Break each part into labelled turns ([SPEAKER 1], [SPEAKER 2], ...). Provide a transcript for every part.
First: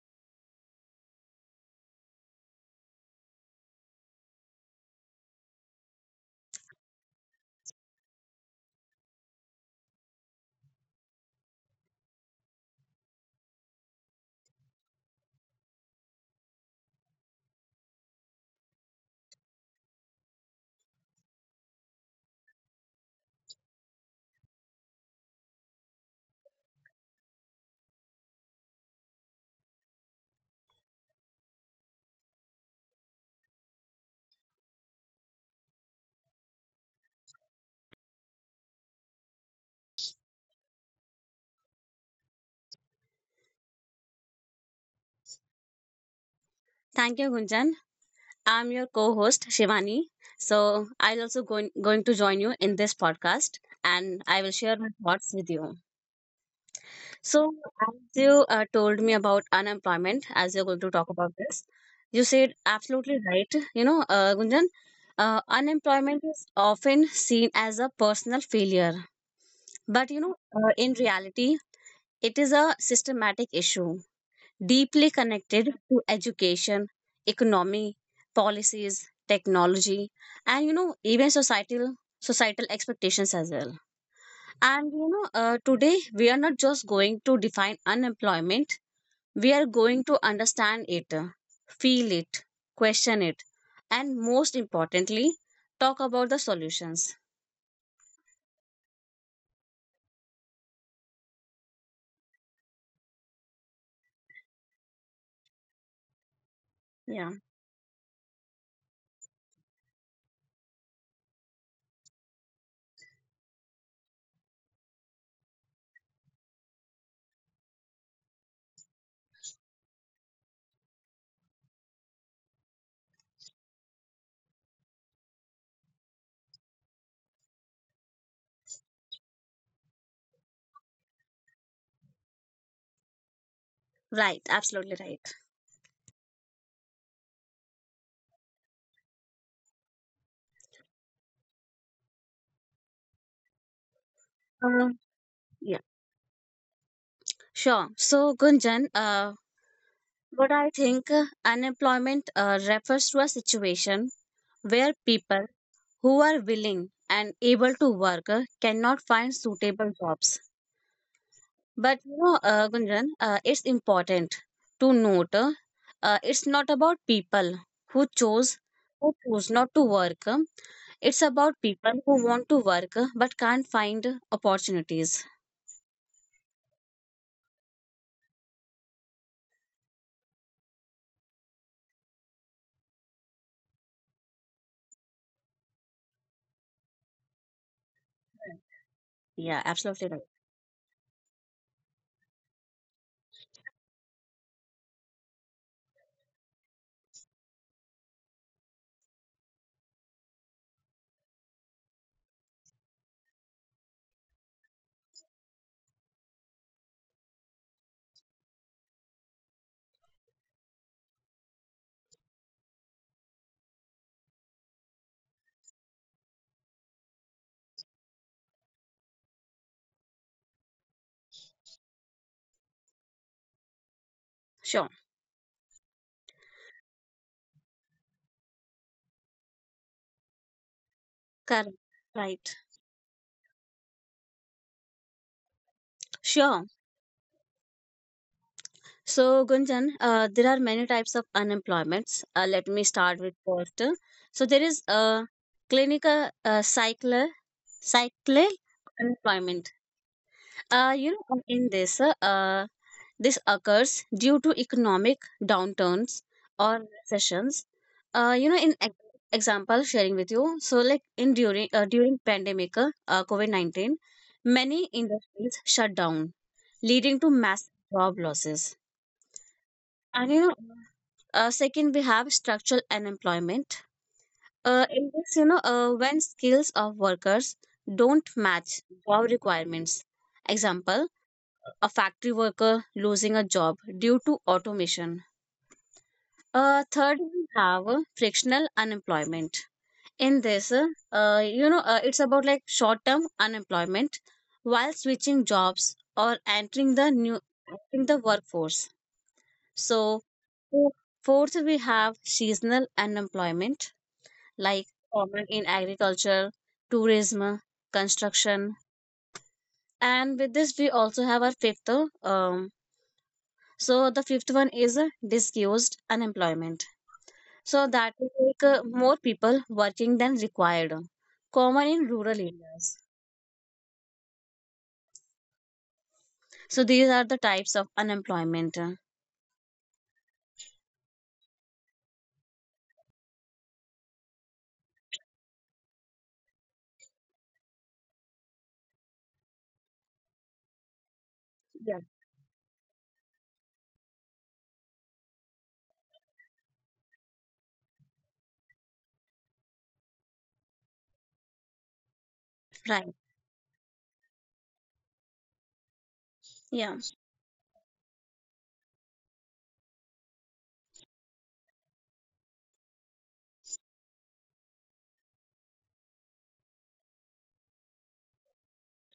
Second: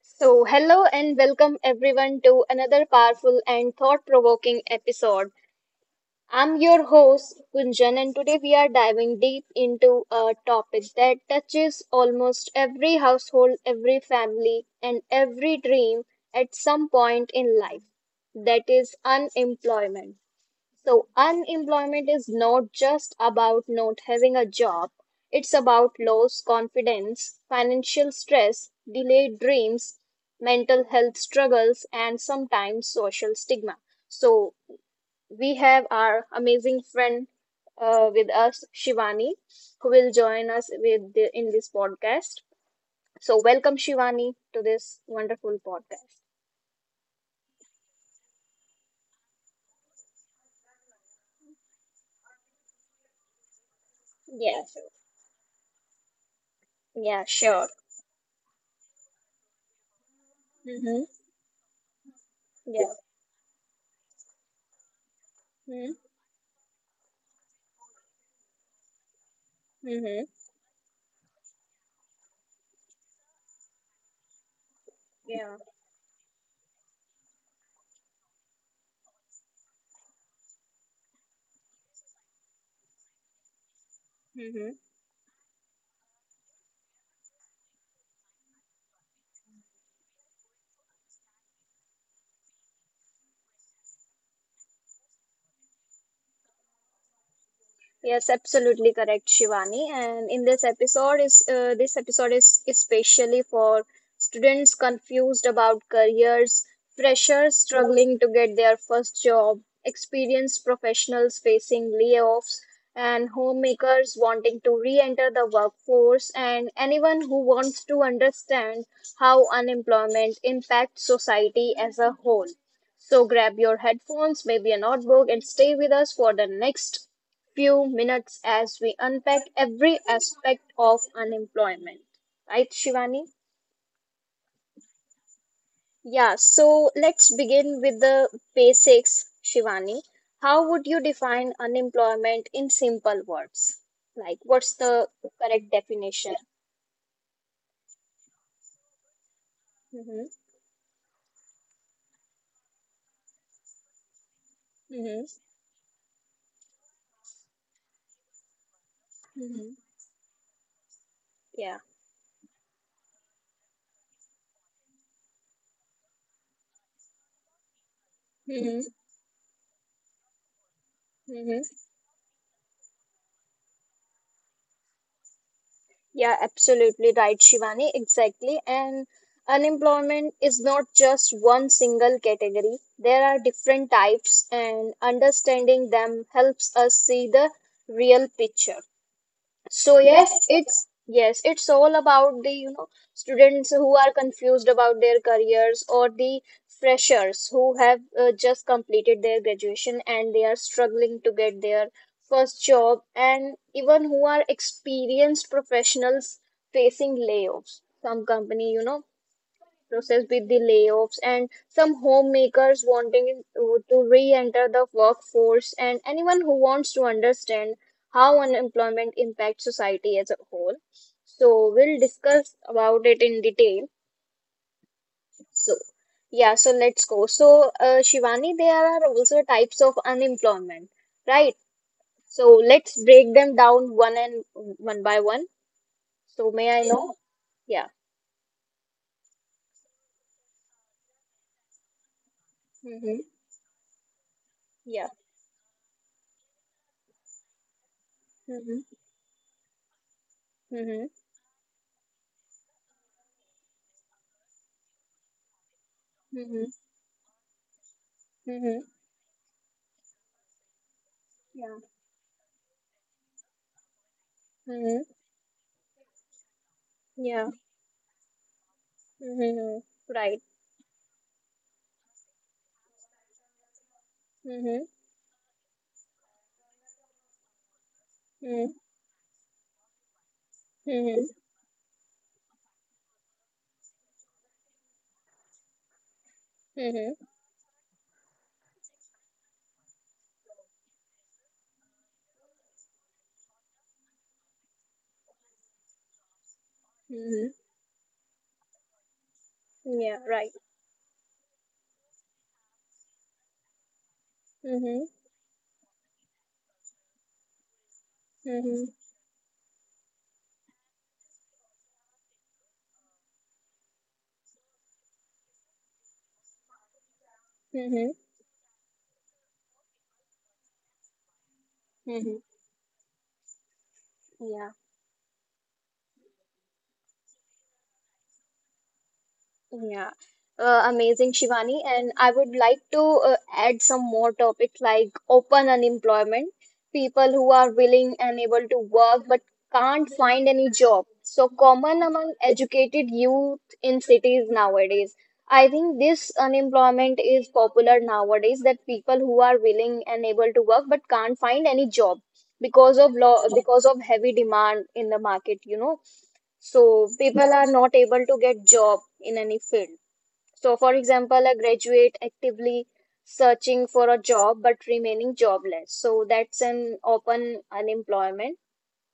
[SPEAKER 1] So, hello and welcome everyone to another powerful and thought provoking episode. I'm your host, Gunjan, and today we are diving deep into a topic that touches almost every household, every family, and every dream at some point in life, that is, unemployment. So, unemployment is not just about not having a job, it's about lost confidence, financial stress, delayed dreams, mental health struggles, and sometimes social stigma. So, we have our amazing friend with us, Shivani, who will join us with in this podcast. So, welcome, Shivani, to this wonderful podcast.
[SPEAKER 2] Thank you, Gunjan. I'm your co-host Shivani. So I'll also going to join you in this podcast, and I will
[SPEAKER 1] Yeah,
[SPEAKER 2] share my thoughts with you.
[SPEAKER 1] yeah,
[SPEAKER 2] So
[SPEAKER 1] sure.
[SPEAKER 2] as you told me about unemployment, as you're going to
[SPEAKER 1] Mm-hmm.
[SPEAKER 2] talk about this, you said absolutely right. You know, Gunjan,
[SPEAKER 1] Yeah.
[SPEAKER 2] unemployment is often seen as a personal failure, but you
[SPEAKER 1] Mm-hmm.
[SPEAKER 2] know, in reality, it is a systematic issue deeply connected to education, economy, policies, technology, and you know even societal expectations as well.
[SPEAKER 1] Yeah.
[SPEAKER 2] And you know today we are not just going to define unemployment; we are going to understand it, feel it, question it, and most importantly, talk about the solutions.
[SPEAKER 1] Yes, absolutely correct, Shivani. And in this episode is especially for students confused about careers,
[SPEAKER 2] Yeah,
[SPEAKER 1] freshers struggling to get their first job, experienced professionals facing layoffs, and homemakers wanting to re-enter the workforce, and anyone who wants to understand how unemployment impacts society as a whole. So grab your headphones, maybe a notebook, and stay with us for the next few minutes as we unpack every aspect of unemployment. Right, Shivani?
[SPEAKER 2] right. Absolutely right.
[SPEAKER 1] Yeah, so let's begin with the basics, Shivani. How would you define unemployment in simple words? Like, what's
[SPEAKER 2] Uh,
[SPEAKER 1] the correct
[SPEAKER 2] yeah,
[SPEAKER 1] definition?
[SPEAKER 2] sure. So Gunjan, uh,
[SPEAKER 1] Mm-hmm,
[SPEAKER 2] But I think unemployment refers to a situation where
[SPEAKER 1] mm-hmm,
[SPEAKER 2] people who are willing and able to work cannot find
[SPEAKER 1] mm-hmm,
[SPEAKER 2] suitable jobs.
[SPEAKER 1] yeah.
[SPEAKER 2] But you know, Gunjan, it's important to note it's not about people who chose
[SPEAKER 1] Mm-hmm.
[SPEAKER 2] who choose not to work. It's about people who want to work but can't find opportunities.
[SPEAKER 1] Yeah, absolutely right, Shivani. Exactly. And unemployment is not just one single category. There are different types, and understanding them helps us see the real picture.
[SPEAKER 2] Yeah,
[SPEAKER 1] So
[SPEAKER 2] absolutely right.
[SPEAKER 1] yes, it's all about the, you know, students who are confused about their careers, or the freshers who have just completed their graduation and they are struggling to get their first job, and even who are experienced professionals facing layoffs. Some company, you know, process with the layoffs, and some homemakers wanting to re-enter the workforce, and anyone who wants to understand how unemployment impacts society as a whole. So we'll discuss about it in detail.
[SPEAKER 2] Sure.
[SPEAKER 1] So yeah, so let's go. So Shivani, there are also types of unemployment, right?
[SPEAKER 2] Correct. Right.
[SPEAKER 1] So let's break them down one by one. So
[SPEAKER 2] Sure.
[SPEAKER 1] may I know? Yeah.
[SPEAKER 2] So, Gunjan, there are many types of unemployments. Let me start with
[SPEAKER 1] Mm-hmm.
[SPEAKER 2] first. So, there is
[SPEAKER 1] Yeah.
[SPEAKER 2] a clinical cycle
[SPEAKER 1] Mm-hmm.
[SPEAKER 2] unemployment.
[SPEAKER 1] Mm-hmm.
[SPEAKER 2] You know, in this, this occurs due to economic downturns
[SPEAKER 1] Mm-hmm.
[SPEAKER 2] or recessions. You know,
[SPEAKER 1] Mm-hmm.
[SPEAKER 2] example, sharing with you. So, like in during
[SPEAKER 1] Yeah.
[SPEAKER 2] uh, during pandemic, COVID -19, many
[SPEAKER 1] Mm-hmm.
[SPEAKER 2] industries shut down, leading to
[SPEAKER 1] Yeah.
[SPEAKER 2] massive job losses.
[SPEAKER 1] Mm-hmm.
[SPEAKER 2] And you
[SPEAKER 1] Right.
[SPEAKER 2] know, second, we have structural unemployment.
[SPEAKER 1] Mm-hmm.
[SPEAKER 2] In this, you know, when skills of workers don't
[SPEAKER 1] Mm-hmm.
[SPEAKER 2] match job requirements. Example,
[SPEAKER 1] Mm-hmm.
[SPEAKER 2] a factory worker losing a job due to automation. Third,
[SPEAKER 1] Mm-hmm.
[SPEAKER 2] we have frictional unemployment. In this, you know, it's about like short-term unemployment while switching jobs or
[SPEAKER 1] Mm-hmm.
[SPEAKER 2] entering the workforce.
[SPEAKER 1] Yeah.
[SPEAKER 2] So,
[SPEAKER 1] Right.
[SPEAKER 2] fourth, we have seasonal unemployment like
[SPEAKER 1] Mm-hmm.
[SPEAKER 2] common in agriculture, tourism, construction.
[SPEAKER 1] Mm-hmm.
[SPEAKER 2] And with this, we also have our fifth. Um, so the fifth one is disused unemployment. So
[SPEAKER 1] Mm-hmm.
[SPEAKER 2] that will more people working than required, common in
[SPEAKER 1] Mm-hmm.
[SPEAKER 2] rural areas.
[SPEAKER 1] Yeah.
[SPEAKER 2] So these are the types of unemployment.
[SPEAKER 1] Yeah, amazing, Shivani. And I would like to add some more topics like open unemployment, people who are willing and able to work but can't find any job. So
[SPEAKER 2] Yeah.
[SPEAKER 1] common among educated youth in cities nowadays. I think this unemployment is popular nowadays, that people who are willing and able to work but can't find any job because
[SPEAKER 2] Right.
[SPEAKER 1] of law, because of heavy demand in the market, you know.
[SPEAKER 2] Yeah.
[SPEAKER 1] So people are not able to get job in any field. So for example, a graduate actively searching for a job but remaining jobless. So that's an open unemployment.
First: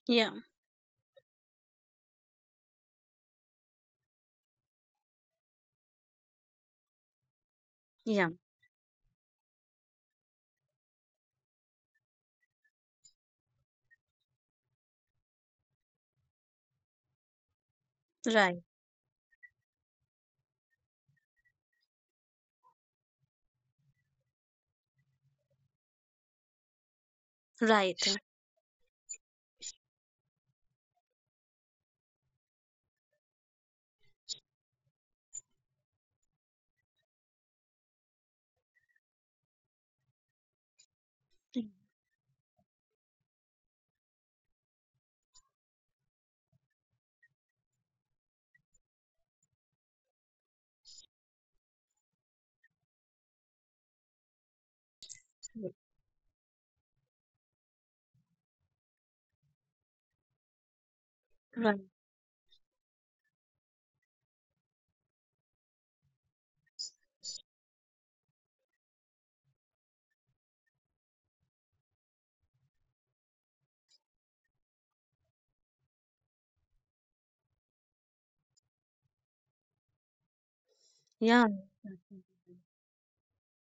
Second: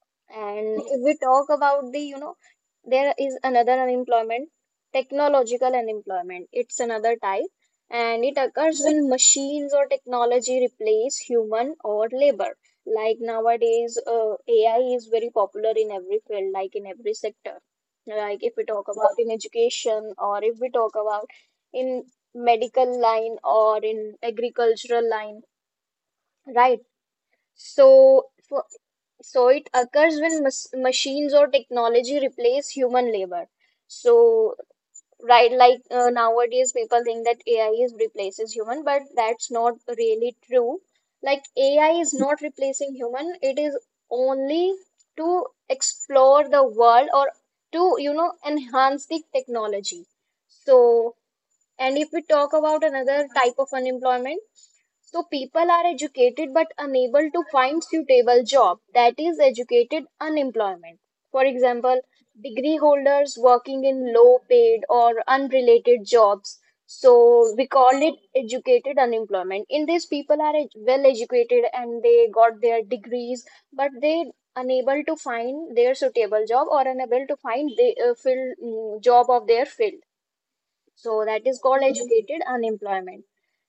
[SPEAKER 2] Yeah.
[SPEAKER 1] And if we talk about the, you know, there is another unemployment, technological unemployment. It's another type, and
[SPEAKER 2] Yeah.
[SPEAKER 1] it occurs when machines or technology replace human or labor. Like nowadays, AI is very popular in every field, like in every sector. Like if
[SPEAKER 2] Right.
[SPEAKER 1] we talk about in education, or if we talk about in medical line or in agricultural line, right?
[SPEAKER 2] Right.
[SPEAKER 1] So, for so it occurs when mas machines or technology replace human labor. So right, like nowadays people think that AI is replaces human, but that's not really true. Like AI is not replacing human. It is only to explore the world, or to, you know, enhance the technology. So, and if we talk about another type of unemployment, so people are educated but unable to find suitable job, that is educated unemployment. For
[SPEAKER 2] Right.
[SPEAKER 1] example, degree holders working in low paid or unrelated jobs. So we call it educated unemployment. In this people are well educated and they got their degrees, but they unable to find their suitable job, or unable to find the job of their field, so
[SPEAKER 2] Yeah.
[SPEAKER 1] that is called educated unemployment.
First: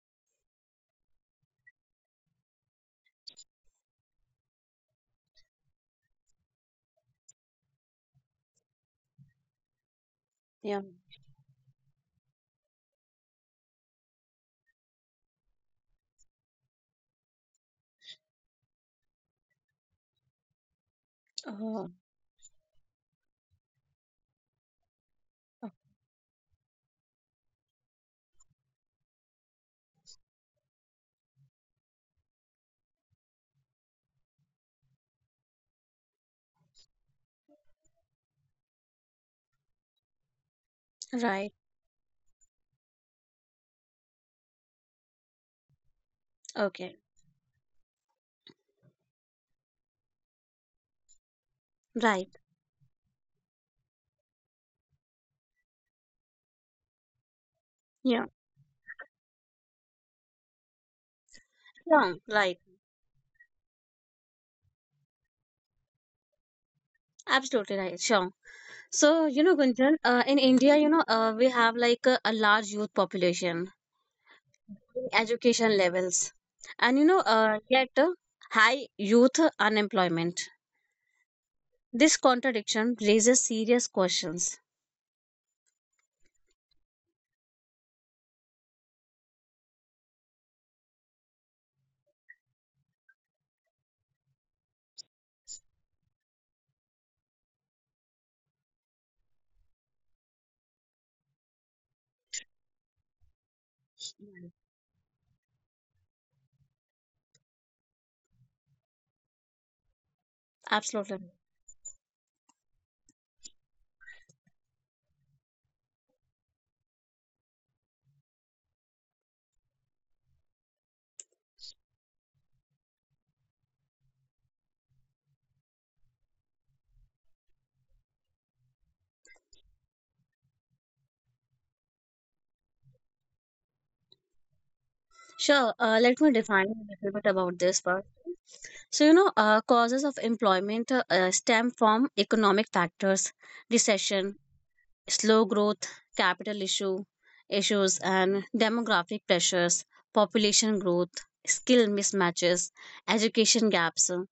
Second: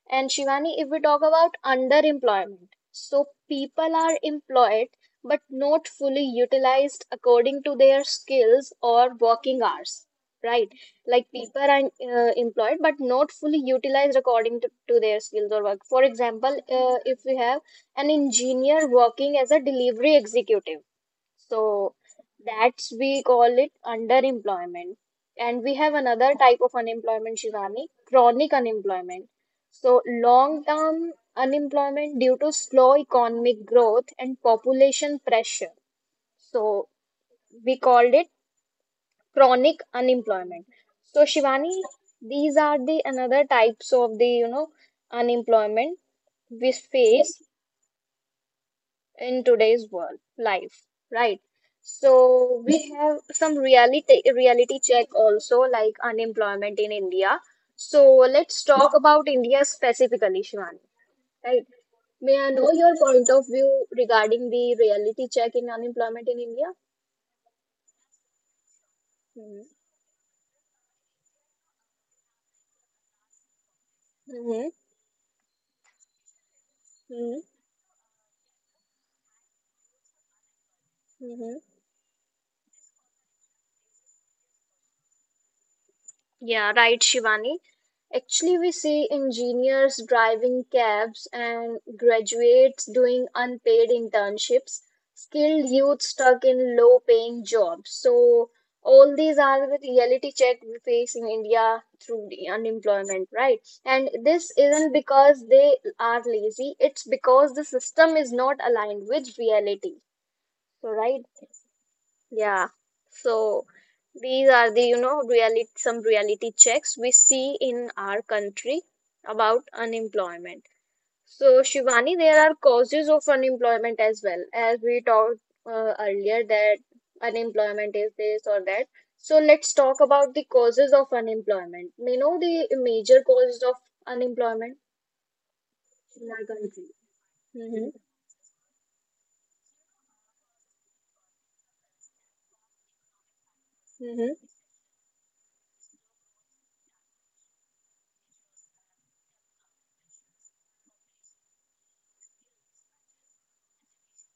[SPEAKER 1] And Shivani, if we talk about underemployment, so people are employed but not fully utilized according to their skills or working hours, right?
[SPEAKER 2] Yeah.
[SPEAKER 1] Like people are employed but not fully utilized according to their skills or work. For example, if we have an engineer working as a delivery executive,
[SPEAKER 2] Oh,
[SPEAKER 1] so that's we call it underemployment. And we have another type of unemployment, Shivani, chronic unemployment. So long-term unemployment due to slow economic growth and population pressure. So we called it chronic unemployment. So
[SPEAKER 2] right.
[SPEAKER 1] Shivani, these are the another types of the, you know, unemployment we
[SPEAKER 2] Okay.
[SPEAKER 1] face in today's world life, right? So
[SPEAKER 2] Right.
[SPEAKER 1] we have some reality check also, like unemployment in India. So
[SPEAKER 2] Yeah.
[SPEAKER 1] let's talk about India specifically, Shivani, right?
[SPEAKER 2] Yeah.
[SPEAKER 1] May I
[SPEAKER 2] Right.
[SPEAKER 1] know your point of view regarding the reality check in unemployment in India?
[SPEAKER 2] Absolutely right, sure. So, you know,
[SPEAKER 1] Mm-hmm.
[SPEAKER 2] Gunjan, in India, you know, we have like a large youth population,
[SPEAKER 1] Mm-hmm.
[SPEAKER 2] education levels, and you know,
[SPEAKER 1] Mm-hmm.
[SPEAKER 2] yet high youth unemployment.
[SPEAKER 1] Mm-hmm.
[SPEAKER 2] This contradiction raises serious questions.
[SPEAKER 1] Yeah, right, Shivani. Actually, we see engineers driving cabs and graduates doing unpaid internships, skilled youth stuck in low-paying jobs. So, all these are the reality check we face in India through the unemployment, right? And this isn't because they are lazy, it's because the system is not aligned with reality,
[SPEAKER 2] Absolutely
[SPEAKER 1] right?
[SPEAKER 2] right.
[SPEAKER 1] Yeah. So these are the, you know, reality, some reality checks we see in our country about unemployment. So Shivani, there are causes of unemployment as well, as we talked earlier, that unemployment is this or that. So let's talk about the causes of unemployment. You know the major causes of unemployment
[SPEAKER 2] Sure, let
[SPEAKER 1] in
[SPEAKER 2] me
[SPEAKER 1] our
[SPEAKER 2] define a
[SPEAKER 1] country.
[SPEAKER 2] little bit about this
[SPEAKER 1] Mm-hmm.
[SPEAKER 2] part. So, you know, causes of employment stem from economic factors, recession,
[SPEAKER 1] Mm-hmm.
[SPEAKER 2] slow growth, capital issue issues and demographic pressures, population growth, skill mismatches, education gaps,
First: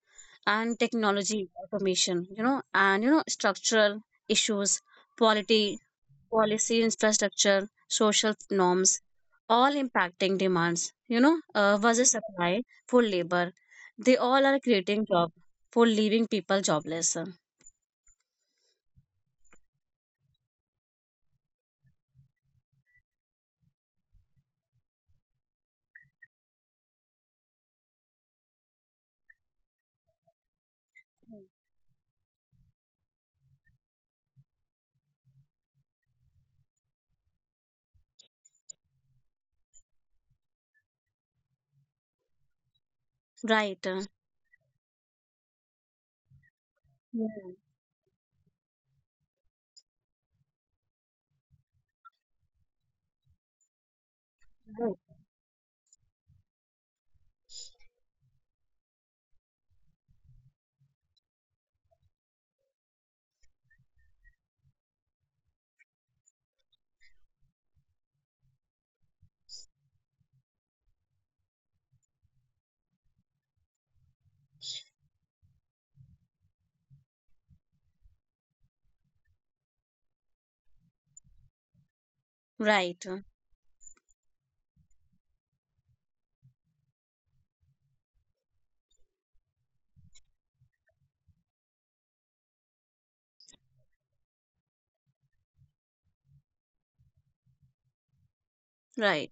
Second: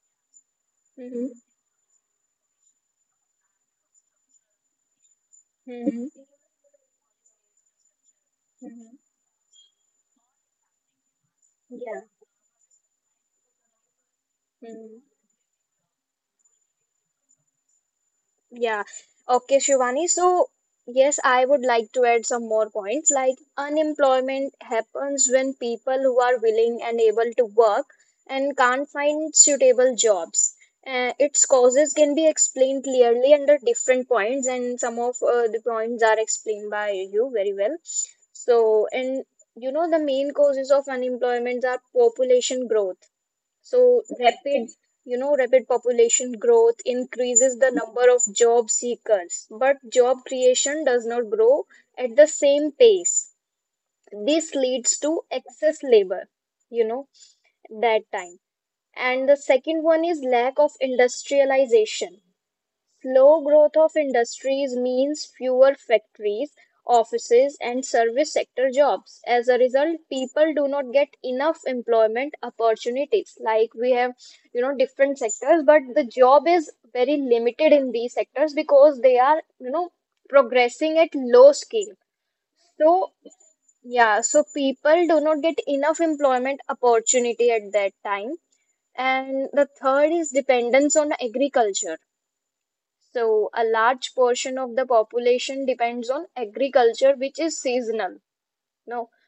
[SPEAKER 2] and
[SPEAKER 1] Mm-hmm.
[SPEAKER 2] technology automation, you know, and you know, structural issues, polity,
[SPEAKER 1] Mm-hmm.
[SPEAKER 2] policy infrastructure, social
[SPEAKER 1] Mm-hmm.
[SPEAKER 2] norms, all impacting demands, you know,
[SPEAKER 1] Yeah.
[SPEAKER 2] versus supply for labor. They all are
[SPEAKER 1] Mm-hmm.
[SPEAKER 2] creating job for leaving people jobless.
[SPEAKER 1] Yeah. Okay, Shivani. So, yes, I would like to add some more points. Like, unemployment happens when people who are willing and able to work and can't find suitable jobs. Its causes can be explained clearly under different points, and some of the points are explained by you very well. So, and you know, the main causes of unemployment are population growth,
[SPEAKER 2] Right.
[SPEAKER 1] so rapid, you know, rapid population growth
[SPEAKER 2] Yeah.
[SPEAKER 1] increases the number of job seekers, but job creation does not grow at the same pace. This leads to excess labor, you know, that time. And the second one is lack of industrialization. Slow growth of industries means fewer factories, offices, and service sector jobs. As a result, people do not get enough employment opportunities. Like we have, you know, different sectors, but the job is very limited in these sectors because they are, you know, progressing at low scale.
[SPEAKER 2] Right.
[SPEAKER 1] So, yeah, so people do not get enough employment opportunity at that time. And the third is dependence on agriculture. So, a large portion of the population depends on agriculture, which is seasonal. No,
[SPEAKER 2] Right.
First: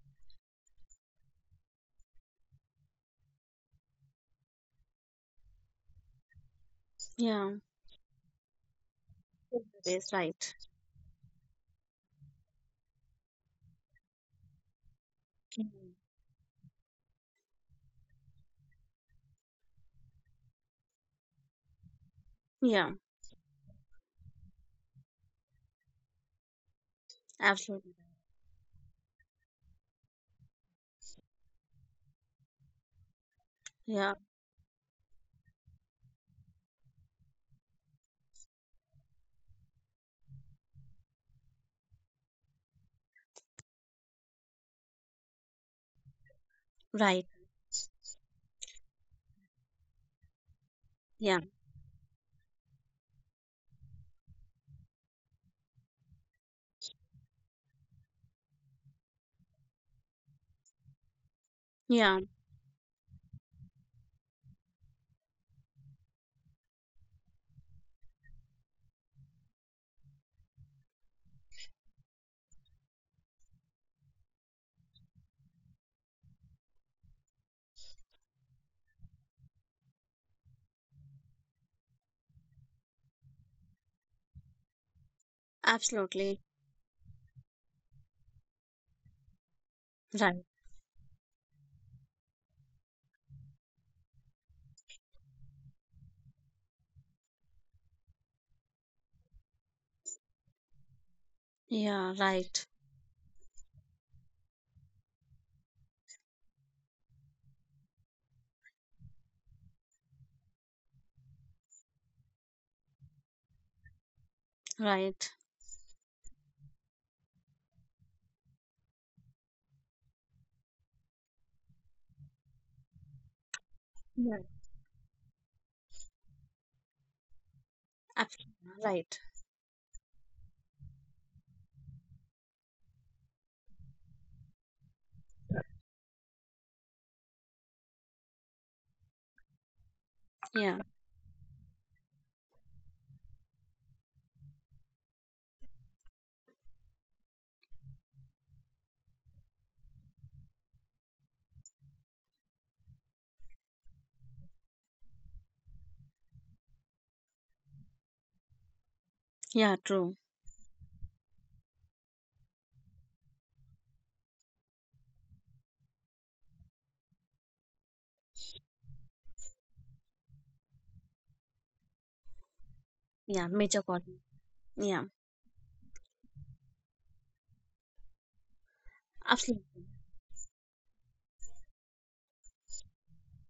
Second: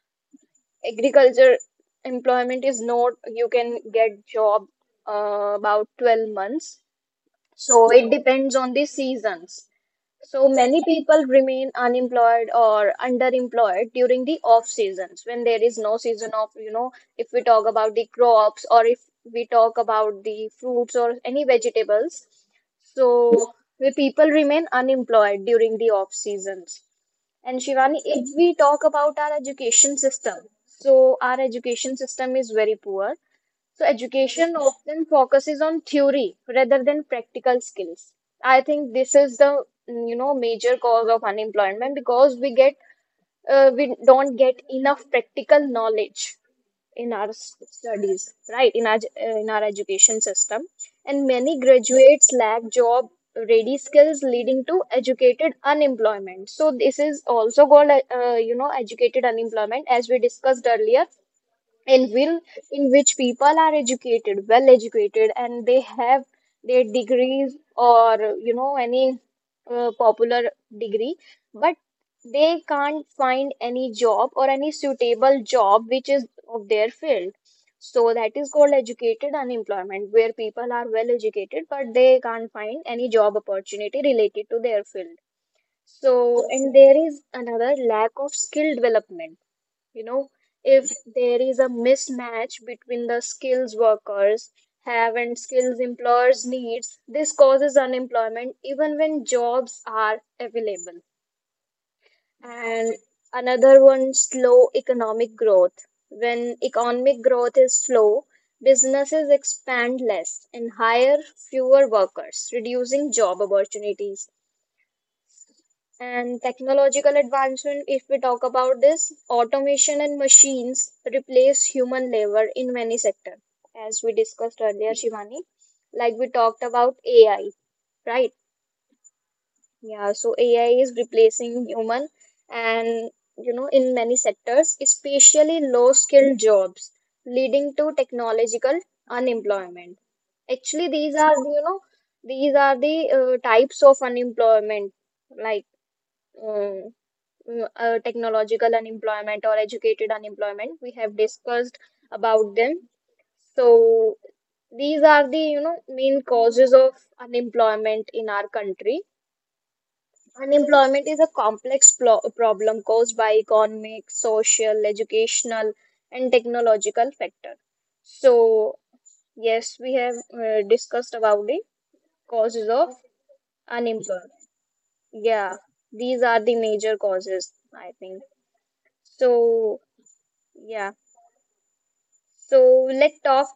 [SPEAKER 1] agriculture employment is not, you can get job about 12 months.
[SPEAKER 2] Yeah,
[SPEAKER 1] So, it depends on the seasons.
[SPEAKER 2] ways,
[SPEAKER 1] So
[SPEAKER 2] right.
[SPEAKER 1] many people remain unemployed or underemployed during the off seasons when there is
[SPEAKER 2] Mm.
[SPEAKER 1] no season of, you know, if we talk about the crops, or if we talk about the fruits or any vegetables.
[SPEAKER 2] Yeah,
[SPEAKER 1] So the people remain unemployed during the off seasons. And
[SPEAKER 2] absolutely.
[SPEAKER 1] Shivani, if we talk about our education system, so our education system is very poor. So
[SPEAKER 2] Yeah,
[SPEAKER 1] education often focuses on theory rather than practical skills. I think this is the you know major cause of unemployment, because we get we don't get enough practical knowledge in
[SPEAKER 2] right.
[SPEAKER 1] our studies, right? In our in our education system, and
[SPEAKER 2] Yeah,
[SPEAKER 1] many graduates lack job ready skills, leading to educated unemployment. So this is also called you know, educated unemployment, as we discussed earlier in
[SPEAKER 2] yeah,
[SPEAKER 1] will in which people are educated well educated and they have their degrees, or you know, any popular degree, but they can't find any job or any suitable job which is of their field, so that is called educated unemployment, where people are well educated but they can't find any job opportunity related to their field.
[SPEAKER 2] absolutely.
[SPEAKER 1] So, and there is another, lack of skill development, you know,
[SPEAKER 2] Right.
[SPEAKER 1] if there is a mismatch between the skills workers have and skills employers needs, this causes unemployment even when jobs are available.
[SPEAKER 2] Yeah, right.
[SPEAKER 1] And another one, slow economic growth, when economic growth is slow, businesses expand less and hire fewer workers, reducing job opportunities.
[SPEAKER 2] Right.
[SPEAKER 1] And technological advancement, if we talk about this, automation and machines replace human labor in many sectors, as we
[SPEAKER 2] Yeah,
[SPEAKER 1] discussed earlier, Shivani. Like we talked about AI, right?
[SPEAKER 2] absolutely. Right.
[SPEAKER 1] Yeah, so AI is replacing human, and you know in many sectors, especially low-skilled jobs, leading to technological unemployment.
[SPEAKER 2] Yeah,
[SPEAKER 1] Actually, these are, you know, these are the types of unemployment, like, uh, technological unemployment or educated unemployment. We have discussed about them. So these are the you know main causes of unemployment in our country.
[SPEAKER 2] yeah, true.
[SPEAKER 1] Unemployment is a complex problem caused by economic, social, educational, and technological factor. So yes, we have discussed about the causes of
[SPEAKER 2] Yeah, major problem.
[SPEAKER 1] unemployment.
[SPEAKER 2] Yeah,
[SPEAKER 1] Yeah, these are the major causes, I think. So
[SPEAKER 2] absolutely.
[SPEAKER 1] yeah. So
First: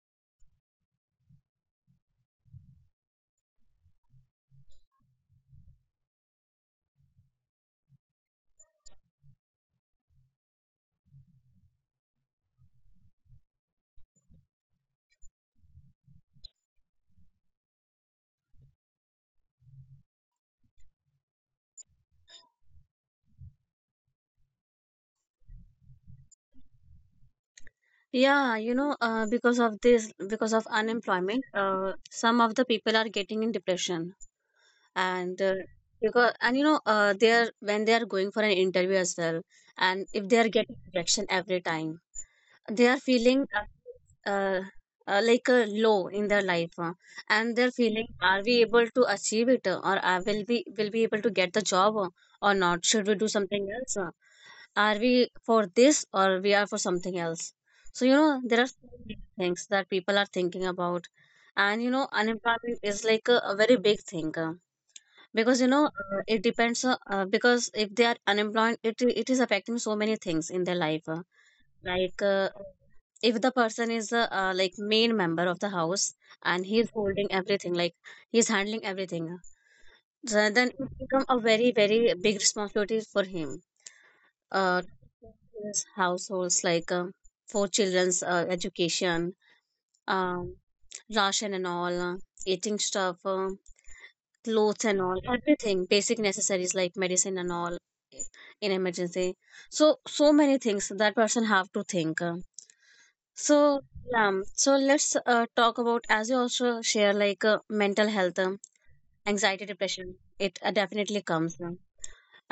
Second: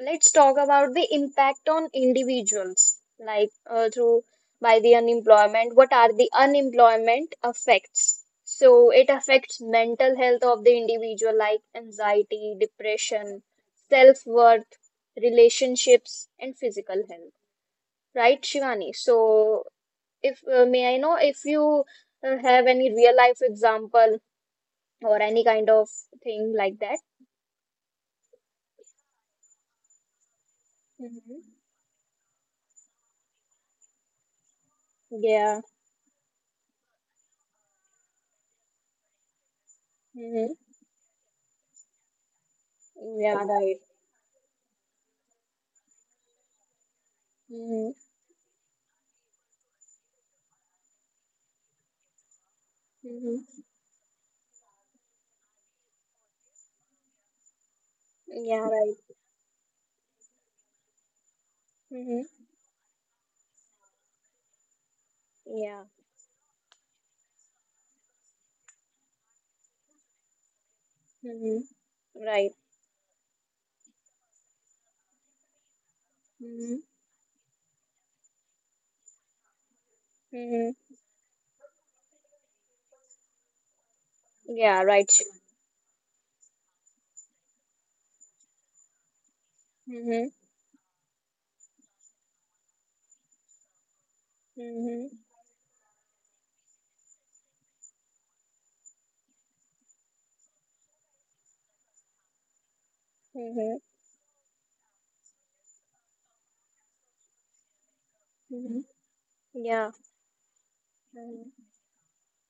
[SPEAKER 1] let's talk about the impact on individuals, like through by the unemployment. What are the unemployment affects? So it affects mental health of the individual, like anxiety, depression, self-worth, relationships, and physical health. Right, Shivani? So if may I know if you have any real life example or any kind of thing like that?
[SPEAKER 2] Yeah, you know, because of this, because of unemployment,
[SPEAKER 1] Hmm.
[SPEAKER 2] some of the people are getting in depression. And
[SPEAKER 1] Yeah.
[SPEAKER 2] because and you know they are when they are going for an interview as well, and if they are getting rejection every time, they are feeling
[SPEAKER 1] Yeah, right.
[SPEAKER 2] like a low in their life, and they're
[SPEAKER 1] Mm-hmm.
[SPEAKER 2] feeling, are we able to achieve it, or I will be able to get the job, or not, should we do
[SPEAKER 1] Mm-hmm.
[SPEAKER 2] something else, are we for this or we are for something else? So you know
[SPEAKER 1] Yeah,
[SPEAKER 2] there are so
[SPEAKER 1] right.
[SPEAKER 2] many things that people are thinking about. And you know
[SPEAKER 1] Mm-hmm.
[SPEAKER 2] unemployment is like a very big thing, because you know,
[SPEAKER 1] Yeah.
[SPEAKER 2] it depends, because if they are unemployed, it is affecting so many things in their life, uh, like
[SPEAKER 1] Mm-hmm.
[SPEAKER 2] uh,
[SPEAKER 1] Right.
[SPEAKER 2] if the person is like main member of the house and
[SPEAKER 1] Mm-hmm.
[SPEAKER 2] he's holding everything, like he's handling everything, so then
[SPEAKER 1] Mm-hmm.
[SPEAKER 2] it become a very very big responsibility for him, uh
[SPEAKER 1] Yeah, right.
[SPEAKER 2] his households, like for children's education,
[SPEAKER 1] Mm-hmm.
[SPEAKER 2] um ration and all, eating stuff, clothes and
[SPEAKER 1] Mm-hmm.
[SPEAKER 2] all, everything basic necessaries like medicine and all in emergency. So so many things that person have to think So
[SPEAKER 1] Mm-hmm.
[SPEAKER 2] so let's talk about, as you also share, like mental health,
[SPEAKER 1] Mm-hmm.
[SPEAKER 2] anxiety,
[SPEAKER 1] Yeah.
[SPEAKER 2] depression, it definitely comes.
[SPEAKER 1] Mm-hmm.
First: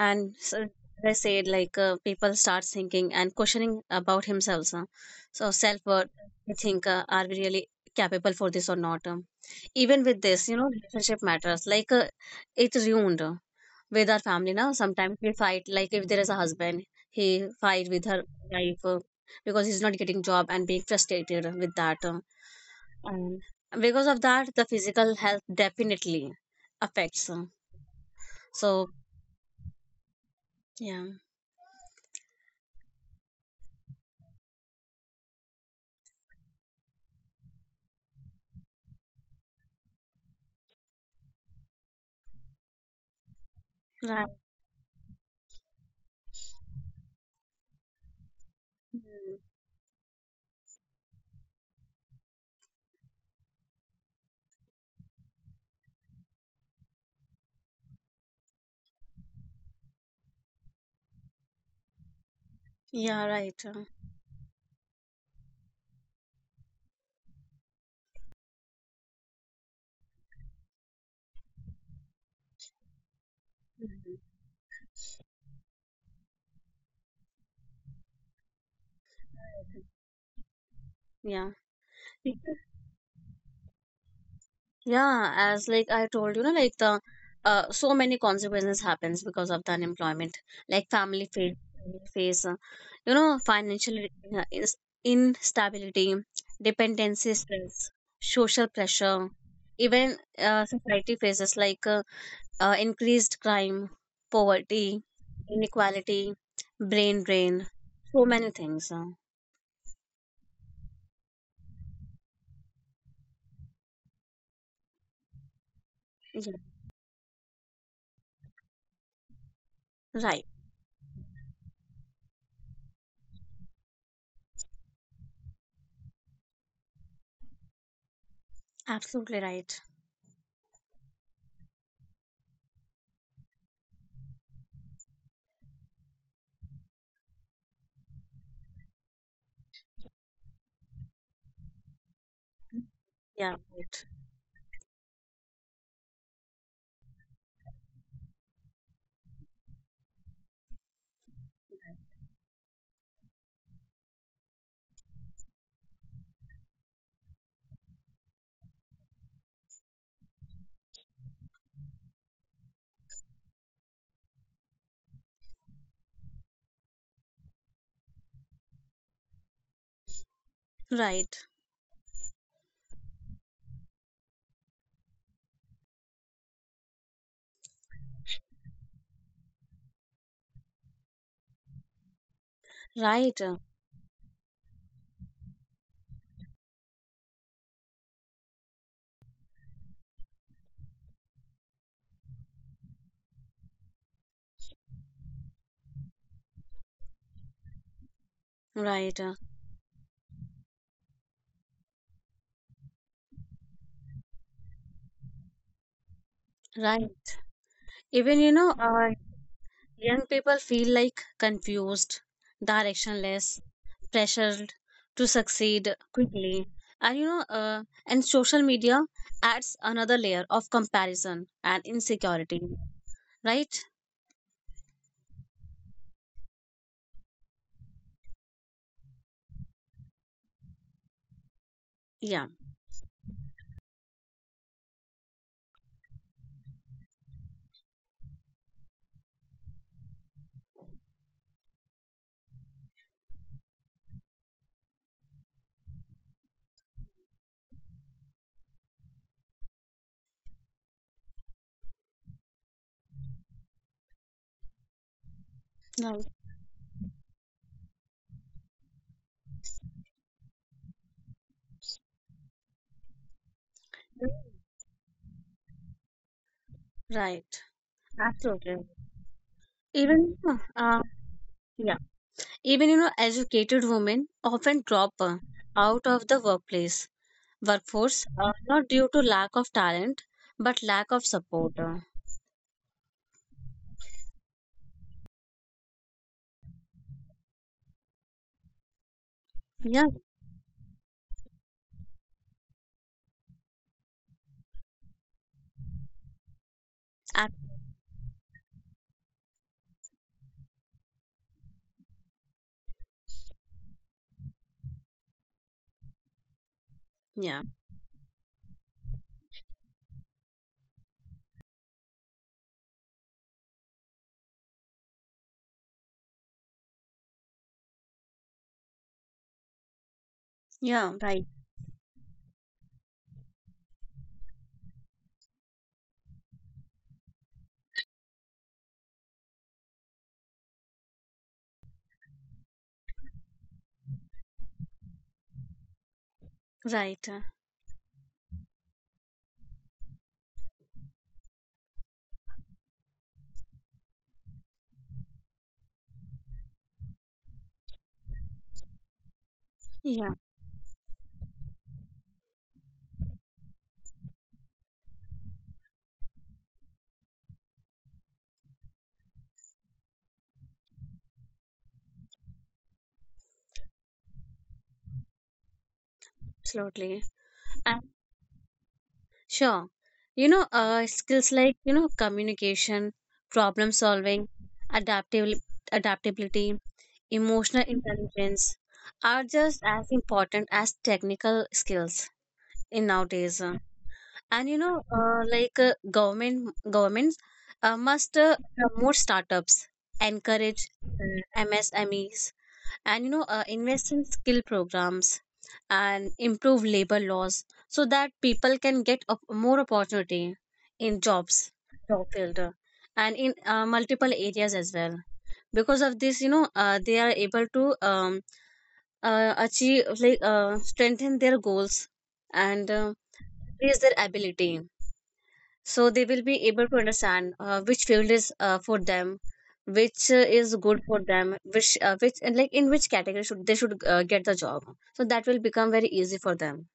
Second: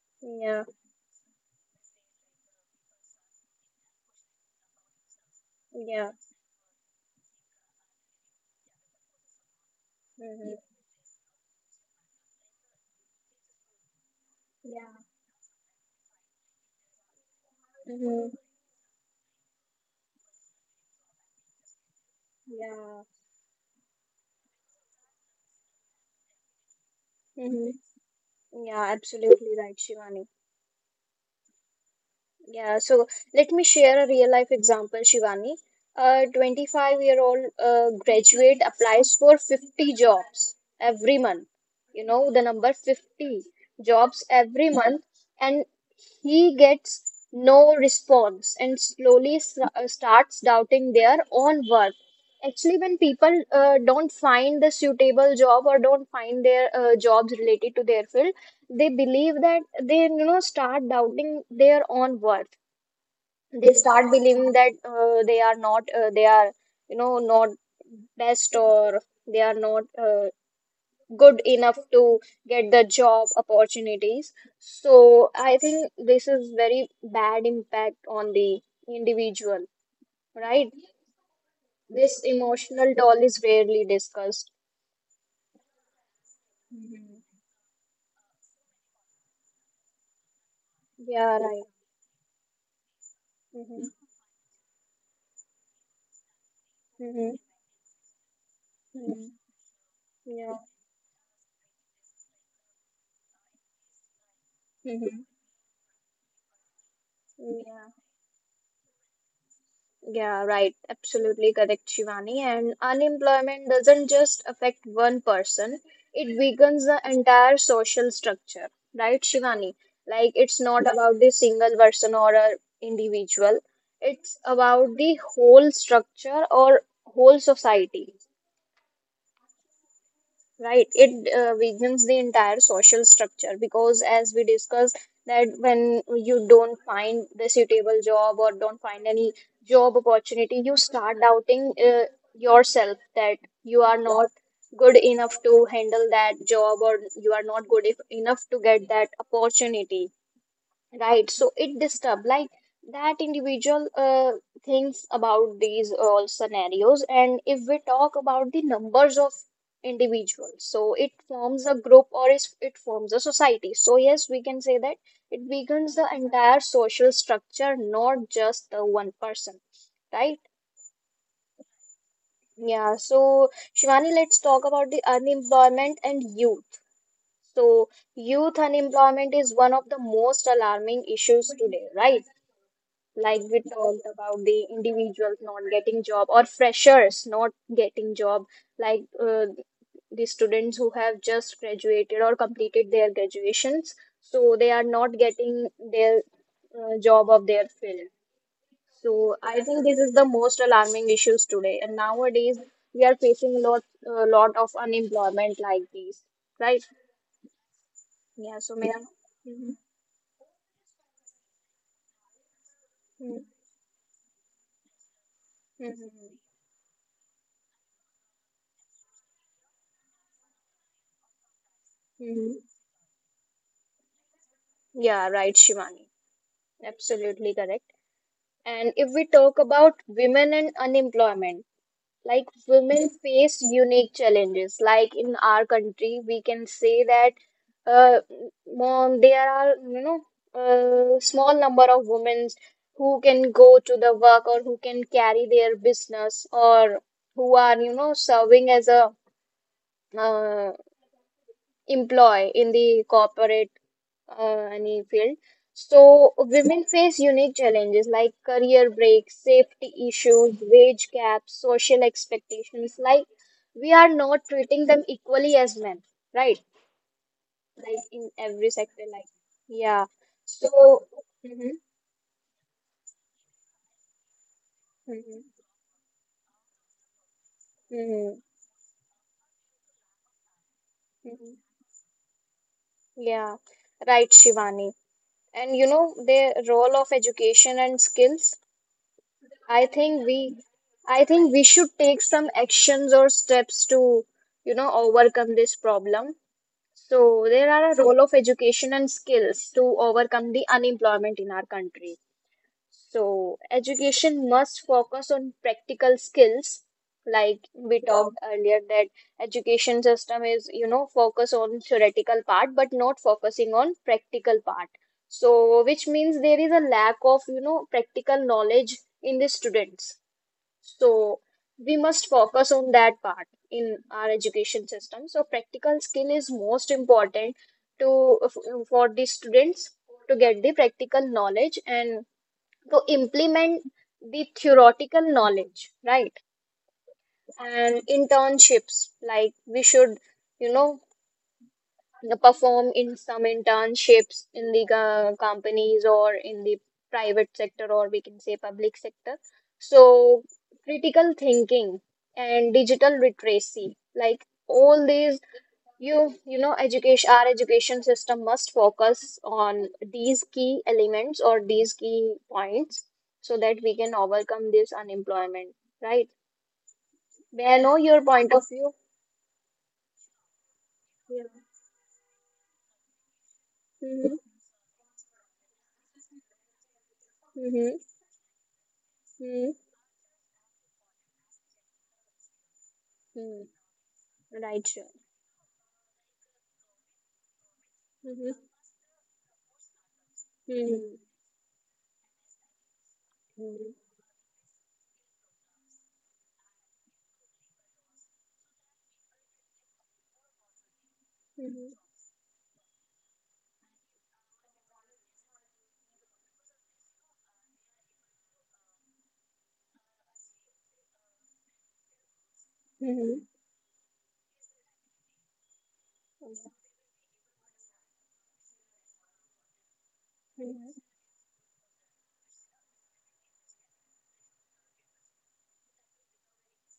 [SPEAKER 2] And so
[SPEAKER 1] Yeah.
[SPEAKER 2] as I said, like, people start thinking and questioning about himself, so self-worth.
[SPEAKER 1] Yeah.
[SPEAKER 2] They think are we really capable for this or not. Even with this you
[SPEAKER 1] Mm-hmm.
[SPEAKER 2] know relationship matters, like it's ruined with our family. Now
[SPEAKER 1] Yeah.
[SPEAKER 2] sometimes we fight, like if there is a husband, he fight with her
[SPEAKER 1] Mm-hmm.
[SPEAKER 2] wife, because he's not getting job and being frustrated with that,
[SPEAKER 1] Yeah.
[SPEAKER 2] and because of that, the physical health definitely affects
[SPEAKER 1] Mm-hmm.
[SPEAKER 2] so
[SPEAKER 1] Yeah, absolutely right, Shivani.
[SPEAKER 2] yeah,
[SPEAKER 1] Yeah, so let me share a real life example, Shivani. A 25-year-old graduate applies for 50 jobs every month. You know, the number 50 jobs
[SPEAKER 2] right.
[SPEAKER 1] every month, and he gets no response and slowly
[SPEAKER 2] Mm.
[SPEAKER 1] starts doubting their own worth. Actually, when people don't find the suitable job or don't find their jobs related to their field, they believe that they, you know, start doubting their own worth.
[SPEAKER 2] Yeah, right.
[SPEAKER 1] They start believing that they are not they are, you know, not best or they are not good enough to get the job opportunities. So I think this is very bad impact on the individual, right?
[SPEAKER 2] Yeah.
[SPEAKER 1] This emotional toll is rarely discussed.
[SPEAKER 2] Yeah, as like I told you, know, like the so many consequences happens because of the unemployment, like
[SPEAKER 1] Yeah, right.
[SPEAKER 2] face, you know, financial
[SPEAKER 1] Mm-hmm.
[SPEAKER 2] uh, is- instability, dependency stress, social
[SPEAKER 1] Mm-hmm.
[SPEAKER 2] pressure, even
[SPEAKER 1] Yeah.
[SPEAKER 2] society faces like increased crime, poverty,
[SPEAKER 1] Mm-hmm.
[SPEAKER 2] inequality, brain drain,
[SPEAKER 1] Yeah.
[SPEAKER 2] so many things.
[SPEAKER 1] Yeah, right. Absolutely correct, Shivani. And unemployment doesn't just affect one person, it
[SPEAKER 2] Yeah.
[SPEAKER 1] weakens the entire social structure, right, Shivani? Like,
[SPEAKER 2] Right,
[SPEAKER 1] it's not about the single person or a individual, it's about the whole structure or whole society.
[SPEAKER 2] absolutely right.
[SPEAKER 1] Right, it weakens the entire social structure because, as we discussed, that when you don't find the suitable job or don't find any job opportunity, you start doubting yourself that
[SPEAKER 2] Yeah,
[SPEAKER 1] you are
[SPEAKER 2] right,
[SPEAKER 1] not good enough to handle that job or you are not good if, enough to get that opportunity. Right, so it disturbs like that individual thinks about these all scenarios, and if we talk about the numbers of individuals, so it forms a group or is it forms a society. So yes, we can say that it weakens the entire social structure, not just the one person, right?
[SPEAKER 2] right,
[SPEAKER 1] Yeah, so Shivani, let's talk about the unemployment and youth. So youth unemployment is one of the most alarming issues today, right? Like
[SPEAKER 2] right.
[SPEAKER 1] we talked about the individuals not getting job or freshers not getting job, like the students who have just graduated or completed their graduations, so they are not getting their job of their field. So
[SPEAKER 2] Right,
[SPEAKER 1] I think this is the most alarming issues today, and nowadays we are facing lot of unemployment like these, right?
[SPEAKER 2] right. Even you
[SPEAKER 1] Yeah,
[SPEAKER 2] know,
[SPEAKER 1] so ma'am. Mhm.
[SPEAKER 2] young people feel like confused,
[SPEAKER 1] Mhm.
[SPEAKER 2] directionless, pressured to succeed
[SPEAKER 1] Mhm.
[SPEAKER 2] quickly. And you know, and social media adds another layer of comparison and
[SPEAKER 1] Mhm.
[SPEAKER 2] insecurity. Right?
[SPEAKER 1] Yeah, right, Shivani, absolutely correct. And if we talk about women and unemployment,
[SPEAKER 2] Yeah.
[SPEAKER 1] like women face unique challenges. Like in our country, we can say that uh, mom, there are, you know, a small number of women who can go to the work or who can carry their business or who are, you know, serving as a uh, employee in the corporate any field.
[SPEAKER 2] Right.
[SPEAKER 1] So women face unique challenges like career breaks, safety issues, wage gaps, social expectations. Like we are not treating them equally as men, right?
[SPEAKER 2] Right.
[SPEAKER 1] Like in every
[SPEAKER 2] Absolutely.
[SPEAKER 1] sector, like yeah.
[SPEAKER 2] Even uh,
[SPEAKER 1] So hmm.
[SPEAKER 2] yeah, even you know, educated women often drop
[SPEAKER 1] Hmm.
[SPEAKER 2] out of the workplace workforce,
[SPEAKER 1] Hmm.
[SPEAKER 2] not due to lack of talent, but lack of
[SPEAKER 1] Hmm.
[SPEAKER 2] support.
[SPEAKER 1] Yeah, right, Shivani. And you know the role of education and skills. I
[SPEAKER 2] Yeah,
[SPEAKER 1] think we I think we should take some actions or steps to, you know, overcome this problem. So there
[SPEAKER 2] ab-
[SPEAKER 1] are a role of education and skills to overcome the unemployment in our country. So education must focus on practical skills, like
[SPEAKER 2] yeah,
[SPEAKER 1] we talked earlier that education system is, you know, focus on theoretical part but not focusing on practical part. So which means there is a lack of, you know, practical knowledge in the students.
[SPEAKER 2] yeah,
[SPEAKER 1] So
[SPEAKER 2] right,
[SPEAKER 1] we must focus on that part in our education system. So practical skill is most important to for the students to get the practical knowledge and to implement the theoretical knowledge, right?
[SPEAKER 2] right.
[SPEAKER 1] And internships, like we should, you know, perform in some internships in the companies or in the private sector, or we can say public sector.
[SPEAKER 2] Yeah,
[SPEAKER 1] So critical thinking and digital literacy, like all these you know education, our education system must focus on these key elements or these key points so that we can overcome this unemployment, right?
[SPEAKER 2] absolutely.
[SPEAKER 1] May I know
[SPEAKER 2] And
[SPEAKER 1] your point of view?
[SPEAKER 2] sure, you know, skills
[SPEAKER 1] Yeah.
[SPEAKER 2] like you know communication, problem
[SPEAKER 1] Mm-hmm.
[SPEAKER 2] solving, adaptability, adaptability, emotional
[SPEAKER 1] Mm-hmm.
[SPEAKER 2] intelligence are just as important as technical skills in nowadays.
[SPEAKER 1] Hmm.
[SPEAKER 2] And you
[SPEAKER 1] Right,
[SPEAKER 2] know
[SPEAKER 1] sure.
[SPEAKER 2] like government governments must
[SPEAKER 1] Mhm.
[SPEAKER 2] promote startups, encourage
[SPEAKER 1] Mhm.
[SPEAKER 2] msmes, and you know invest in skill programs, and improve labor laws so that people can get more opportunity in jobs,
[SPEAKER 1] Mhm.
[SPEAKER 2] job field, and in multiple areas as well. Because of this you know they are able to achieve, like strengthen their goals, and
[SPEAKER 1] Mhm.
[SPEAKER 2] increase their ability, so they will be able to understand which field is for them, which is good for them, which and like in which category should they should get the job, so that will become very easy for them.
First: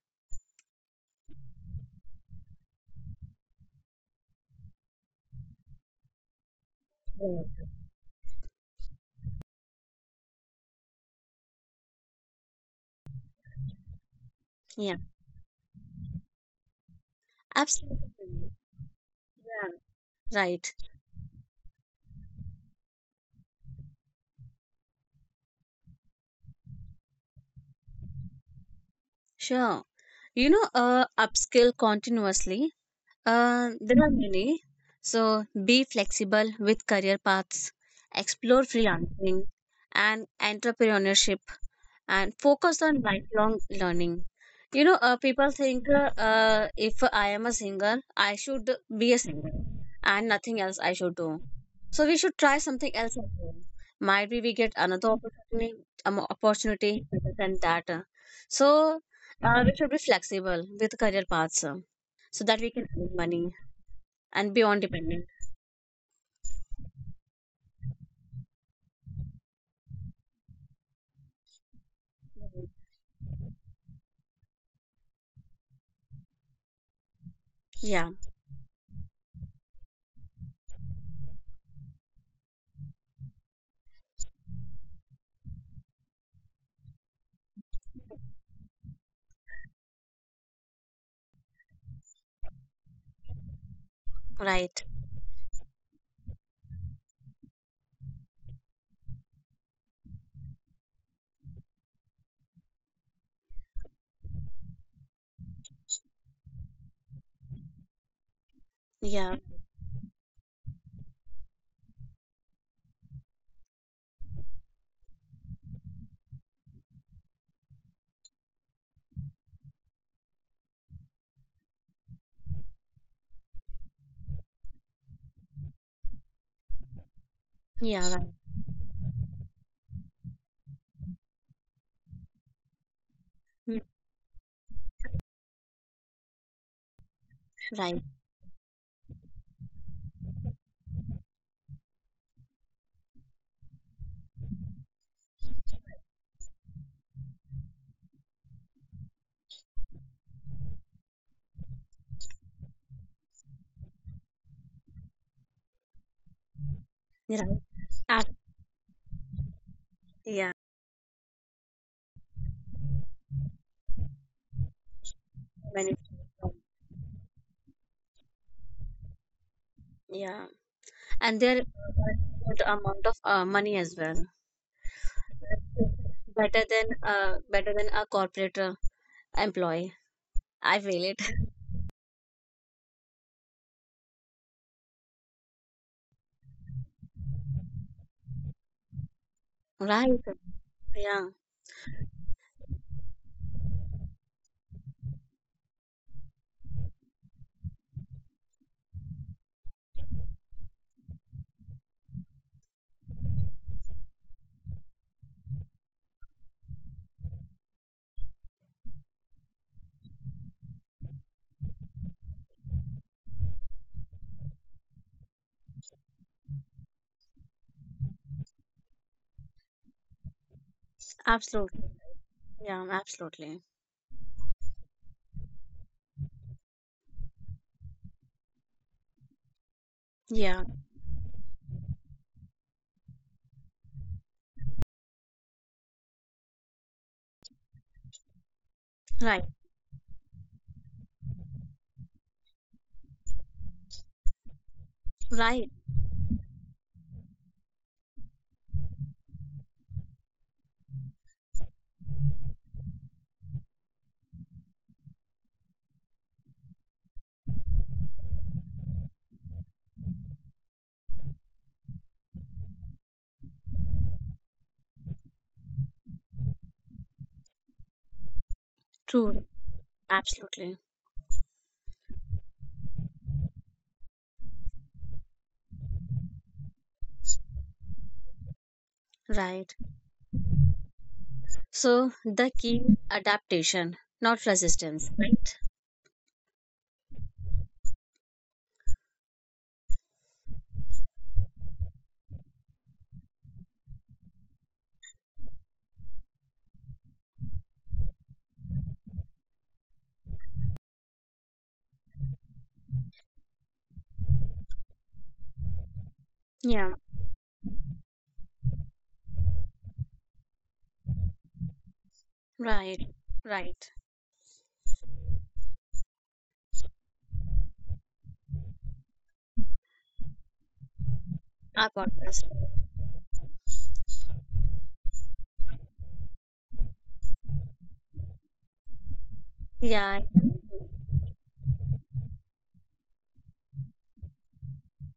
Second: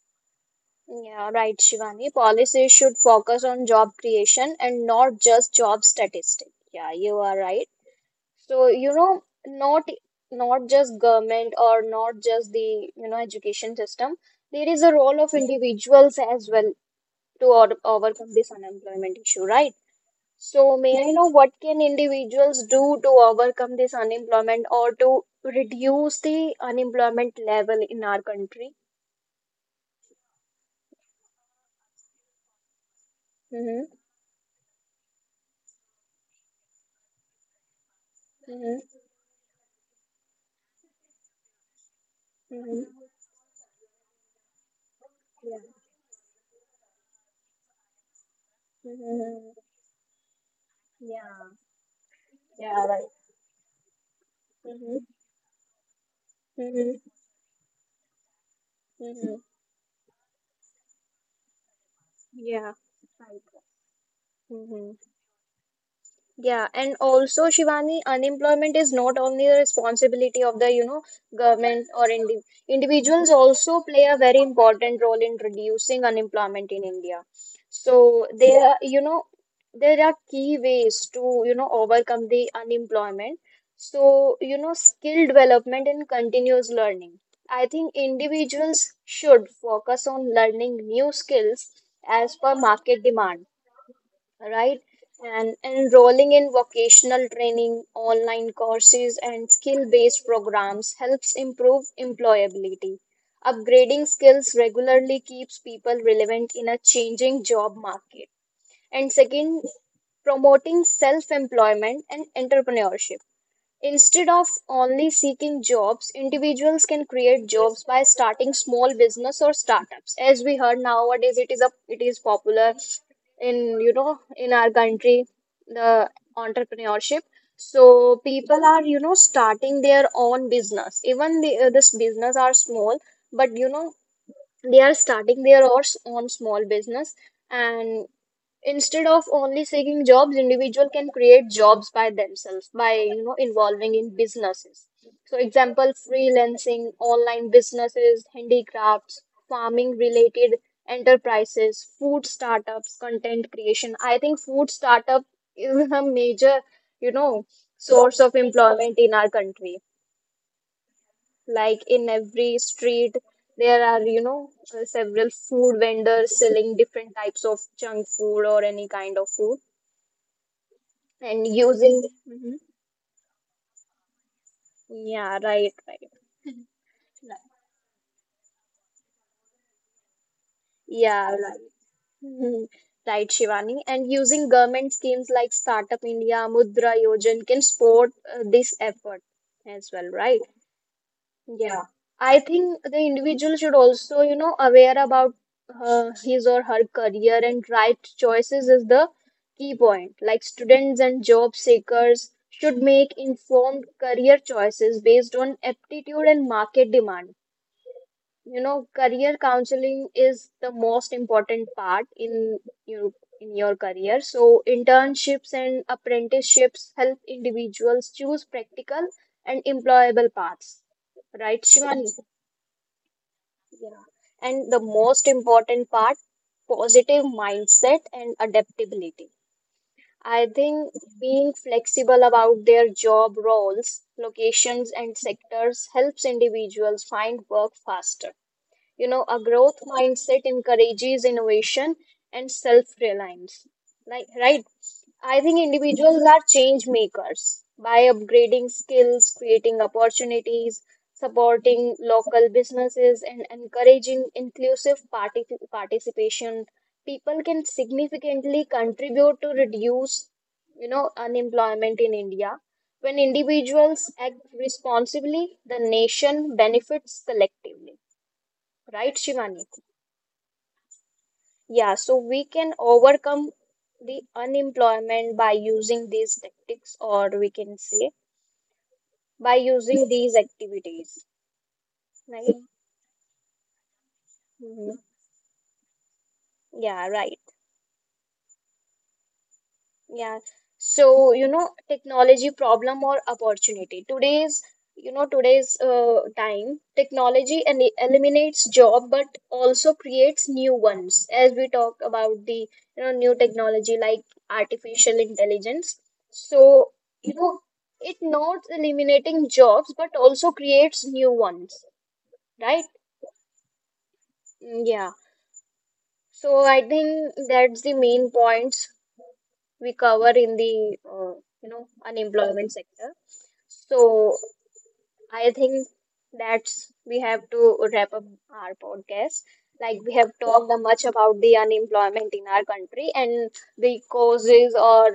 [SPEAKER 1] Yeah, right, Shivani. Policies should focus on job creation and not just job statistics. Yeah, you are right. So, you know, not not just government or not just the, you know, education system. There is a
[SPEAKER 2] Yeah,
[SPEAKER 1] role of individuals as well to overcome
[SPEAKER 2] absolutely.
[SPEAKER 1] this unemployment issue,
[SPEAKER 2] Yeah,
[SPEAKER 1] right?
[SPEAKER 2] right.
[SPEAKER 1] So, may I know what can individuals do to overcome this unemployment or to reduce the unemployment level in our country?
[SPEAKER 2] Sure, you know, upskill continuously. There
[SPEAKER 1] Mm-hmm.
[SPEAKER 2] are many. So be flexible with career paths, explore
[SPEAKER 1] Mm-hmm.
[SPEAKER 2] freelancing and entrepreneurship, and focus on
[SPEAKER 1] Mm-hmm.
[SPEAKER 2] lifelong learning. You know, people
[SPEAKER 1] Yeah.
[SPEAKER 2] think if I am a singer, I should be a singer
[SPEAKER 1] Mm-hmm.
[SPEAKER 2] and nothing else I should do.
[SPEAKER 1] Yeah.
[SPEAKER 2] So we should try
[SPEAKER 1] Yeah.
[SPEAKER 2] something
[SPEAKER 1] Right.
[SPEAKER 2] else as well. Might be we get
[SPEAKER 1] Mm-hmm.
[SPEAKER 2] another opportunity, opportunity
[SPEAKER 1] Mm-hmm.
[SPEAKER 2] better than that. So
[SPEAKER 1] Mm-hmm.
[SPEAKER 2] we should be flexible with career paths so that we
[SPEAKER 1] Yeah.
[SPEAKER 2] can earn
[SPEAKER 1] Right.
[SPEAKER 2] money and be on
[SPEAKER 1] Mm-hmm.
[SPEAKER 2] dependent.
[SPEAKER 1] Yeah, and also Shivani, unemployment is not only the responsibility of the, you know, government or individuals also play a very important role in reducing unemployment in India.
[SPEAKER 2] Yeah,
[SPEAKER 1] So there are, you know, there are key ways to, you know, overcome the unemployment. So, you know, skill development and continuous learning. I think individuals should focus on learning new skills as per market demand,
[SPEAKER 2] right.
[SPEAKER 1] right? And enrolling in vocational training, online courses, and skill-based programs helps improve employability. Upgrading skills regularly keeps people relevant in a changing job market. And
[SPEAKER 2] Yeah,
[SPEAKER 1] second, promoting self-employment and entrepreneurship. Instead of only seeking jobs, individuals can create jobs by starting small business or startups. As we heard nowadays, it is popular in, you know, in our country, the entrepreneurship.
[SPEAKER 2] yeah, right.
[SPEAKER 1] So people are, you know, starting their own business. Even the this business are small, but you
[SPEAKER 2] Mm,
[SPEAKER 1] know they are starting their own small business.
[SPEAKER 2] right,
[SPEAKER 1] And instead of only seeking jobs, individual can create jobs by themselves by, you know, involving in businesses. So example freelancing, online businesses, handicrafts, farming related enterprises, food startups, content creation. I think food startup is a major, you know,
[SPEAKER 2] right.
[SPEAKER 1] source of employment in our country.
[SPEAKER 2] Yeah,
[SPEAKER 1] Like in every street, there are, you know, several food
[SPEAKER 2] many.
[SPEAKER 1] vendors selling different types of junk food or any kind of food
[SPEAKER 2] Yeah, and
[SPEAKER 1] and
[SPEAKER 2] there is
[SPEAKER 1] using.
[SPEAKER 2] a
[SPEAKER 1] Mhm.
[SPEAKER 2] good amount of money as well.
[SPEAKER 1] Yeah, right, right. Right.
[SPEAKER 2] Better than a corporate employee. I feel it.
[SPEAKER 1] Yeah, right. Mhm. Right, Shivani, and using government schemes like Startup India Mudra Yojan can support this effort as well,
[SPEAKER 2] Right.
[SPEAKER 1] right?
[SPEAKER 2] Yeah,
[SPEAKER 1] Yeah, I think the individual should also, you know, aware about his or her career, and right choices is the key point. Like students and job seekers should make informed career choices based on aptitude and market demand. You know, career counseling is the most important part in you in your career. So internships and apprenticeships help individuals choose practical and employable paths, right,
[SPEAKER 2] absolutely.
[SPEAKER 1] Shivani?
[SPEAKER 2] Yeah, absolutely.
[SPEAKER 1] Yeah, and the most important part, positive mindset and adaptability. I
[SPEAKER 2] Yeah,
[SPEAKER 1] think being flexible about their job roles, locations and sectors helps individuals find work faster. You know, a
[SPEAKER 2] right,
[SPEAKER 1] growth mindset encourages innovation and self-reliance. Like, right? I think
[SPEAKER 2] right.
[SPEAKER 1] individuals are change makers by upgrading skills, creating opportunities, supporting local businesses, and encouraging inclusive participation. People can significantly contribute to reduce, you know, unemployment in India. When individuals act responsibly, the nation benefits collectively. Right,
[SPEAKER 2] True.
[SPEAKER 1] Shivani?
[SPEAKER 2] Absolutely.
[SPEAKER 1] Yeah, so we can overcome the unemployment by using these tactics, or we can say by
[SPEAKER 2] Right.
[SPEAKER 1] using these activities.
[SPEAKER 2] So the
[SPEAKER 1] Right?
[SPEAKER 2] key adaptation, not
[SPEAKER 1] Mhm.
[SPEAKER 2] resistance, right?
[SPEAKER 1] Yeah, right. Yeah. So, you know, technology problem or opportunity. Today's time, technology and eliminates job but also creates new ones. As we talked about the, you know, new technology like artificial intelligence. So,
[SPEAKER 2] Yeah.
[SPEAKER 1] you know, it not eliminating jobs but also creates new ones, right?
[SPEAKER 2] Right, right.
[SPEAKER 1] Mm, yeah. So I think that's the main points we cover in the, you
[SPEAKER 2] I
[SPEAKER 1] know,
[SPEAKER 2] got this.
[SPEAKER 1] unemployment sector. So I think that's we have to wrap up our podcast. Like we
[SPEAKER 2] Yeah,
[SPEAKER 1] have talked a much about the unemployment in our country and the causes, or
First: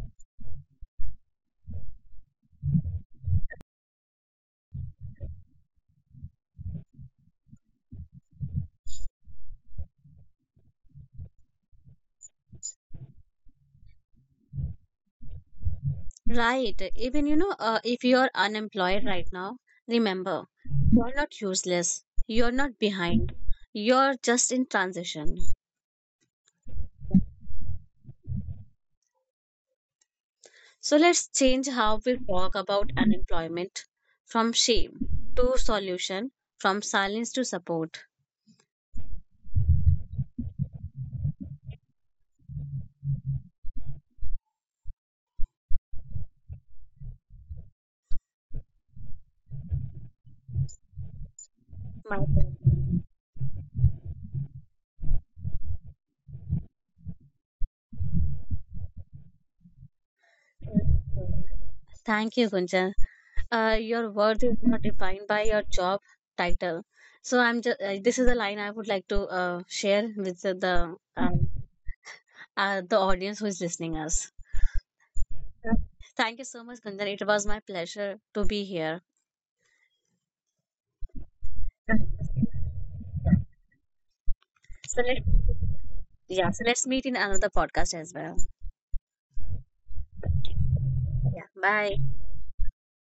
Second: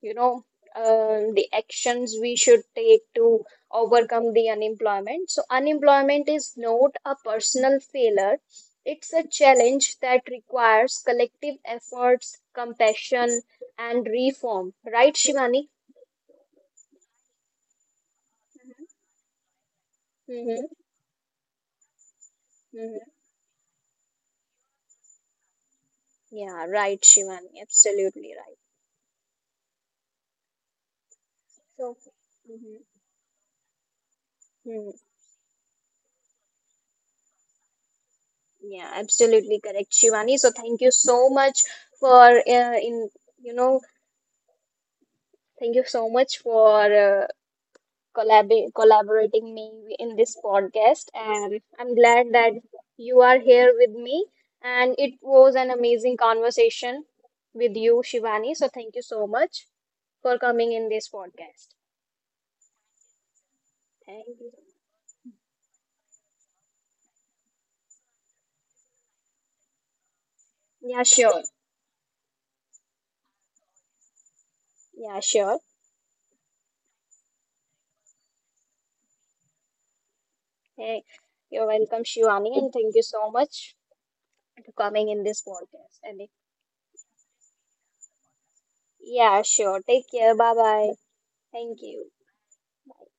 [SPEAKER 1] you know, the actions we should take to overcome the unemployment. So unemployment is not a personal failure. It's a challenge that requires collective efforts, compassion, and reform. Right, Shivani?
[SPEAKER 2] right. Even you know, if you're unemployed right now, remember,
[SPEAKER 1] Mm-hmm.
[SPEAKER 2] you're not useless. You're not
[SPEAKER 1] Mm-hmm.
[SPEAKER 2] behind. You're just in transition.
[SPEAKER 1] Yeah, right, Shivani, absolutely right.
[SPEAKER 2] So let's change
[SPEAKER 1] So,
[SPEAKER 2] how we talk
[SPEAKER 1] mhm,
[SPEAKER 2] about unemployment, from
[SPEAKER 1] mhm.
[SPEAKER 2] shame to solution, from silence to support.
[SPEAKER 1] Yeah, absolutely correct, Shivani. So, thank you so much for in you know, thank you so much for collaborating me in this podcast, and I'm
[SPEAKER 2] My
[SPEAKER 1] glad that
[SPEAKER 2] turn.
[SPEAKER 1] you are here with me. And it was an amazing conversation with you, Shivani. So, thank you so much for coming in this podcast.
[SPEAKER 2] Thank you, Gunjan. Your
[SPEAKER 1] Thank
[SPEAKER 2] worth
[SPEAKER 1] you.
[SPEAKER 2] is not defined by your job title. So I'm just this is a line I would like to share with
[SPEAKER 1] Yeah, sure.
[SPEAKER 2] the audience who is listening us.
[SPEAKER 1] Yeah, sure.
[SPEAKER 2] Sure. Thank you so much, Gunjan. It was my pleasure to be here.
[SPEAKER 1] Hey, you're welcome,
[SPEAKER 2] Sure.
[SPEAKER 1] Shivani, and thank you so much for
[SPEAKER 2] So
[SPEAKER 1] coming
[SPEAKER 2] let
[SPEAKER 1] in this podcast. And
[SPEAKER 2] yeah, so let's meet in another podcast as well.
[SPEAKER 1] yeah, sure. Take care. Bye bye.
[SPEAKER 2] Yeah,
[SPEAKER 1] Thank
[SPEAKER 2] bye.
[SPEAKER 1] you. Bye.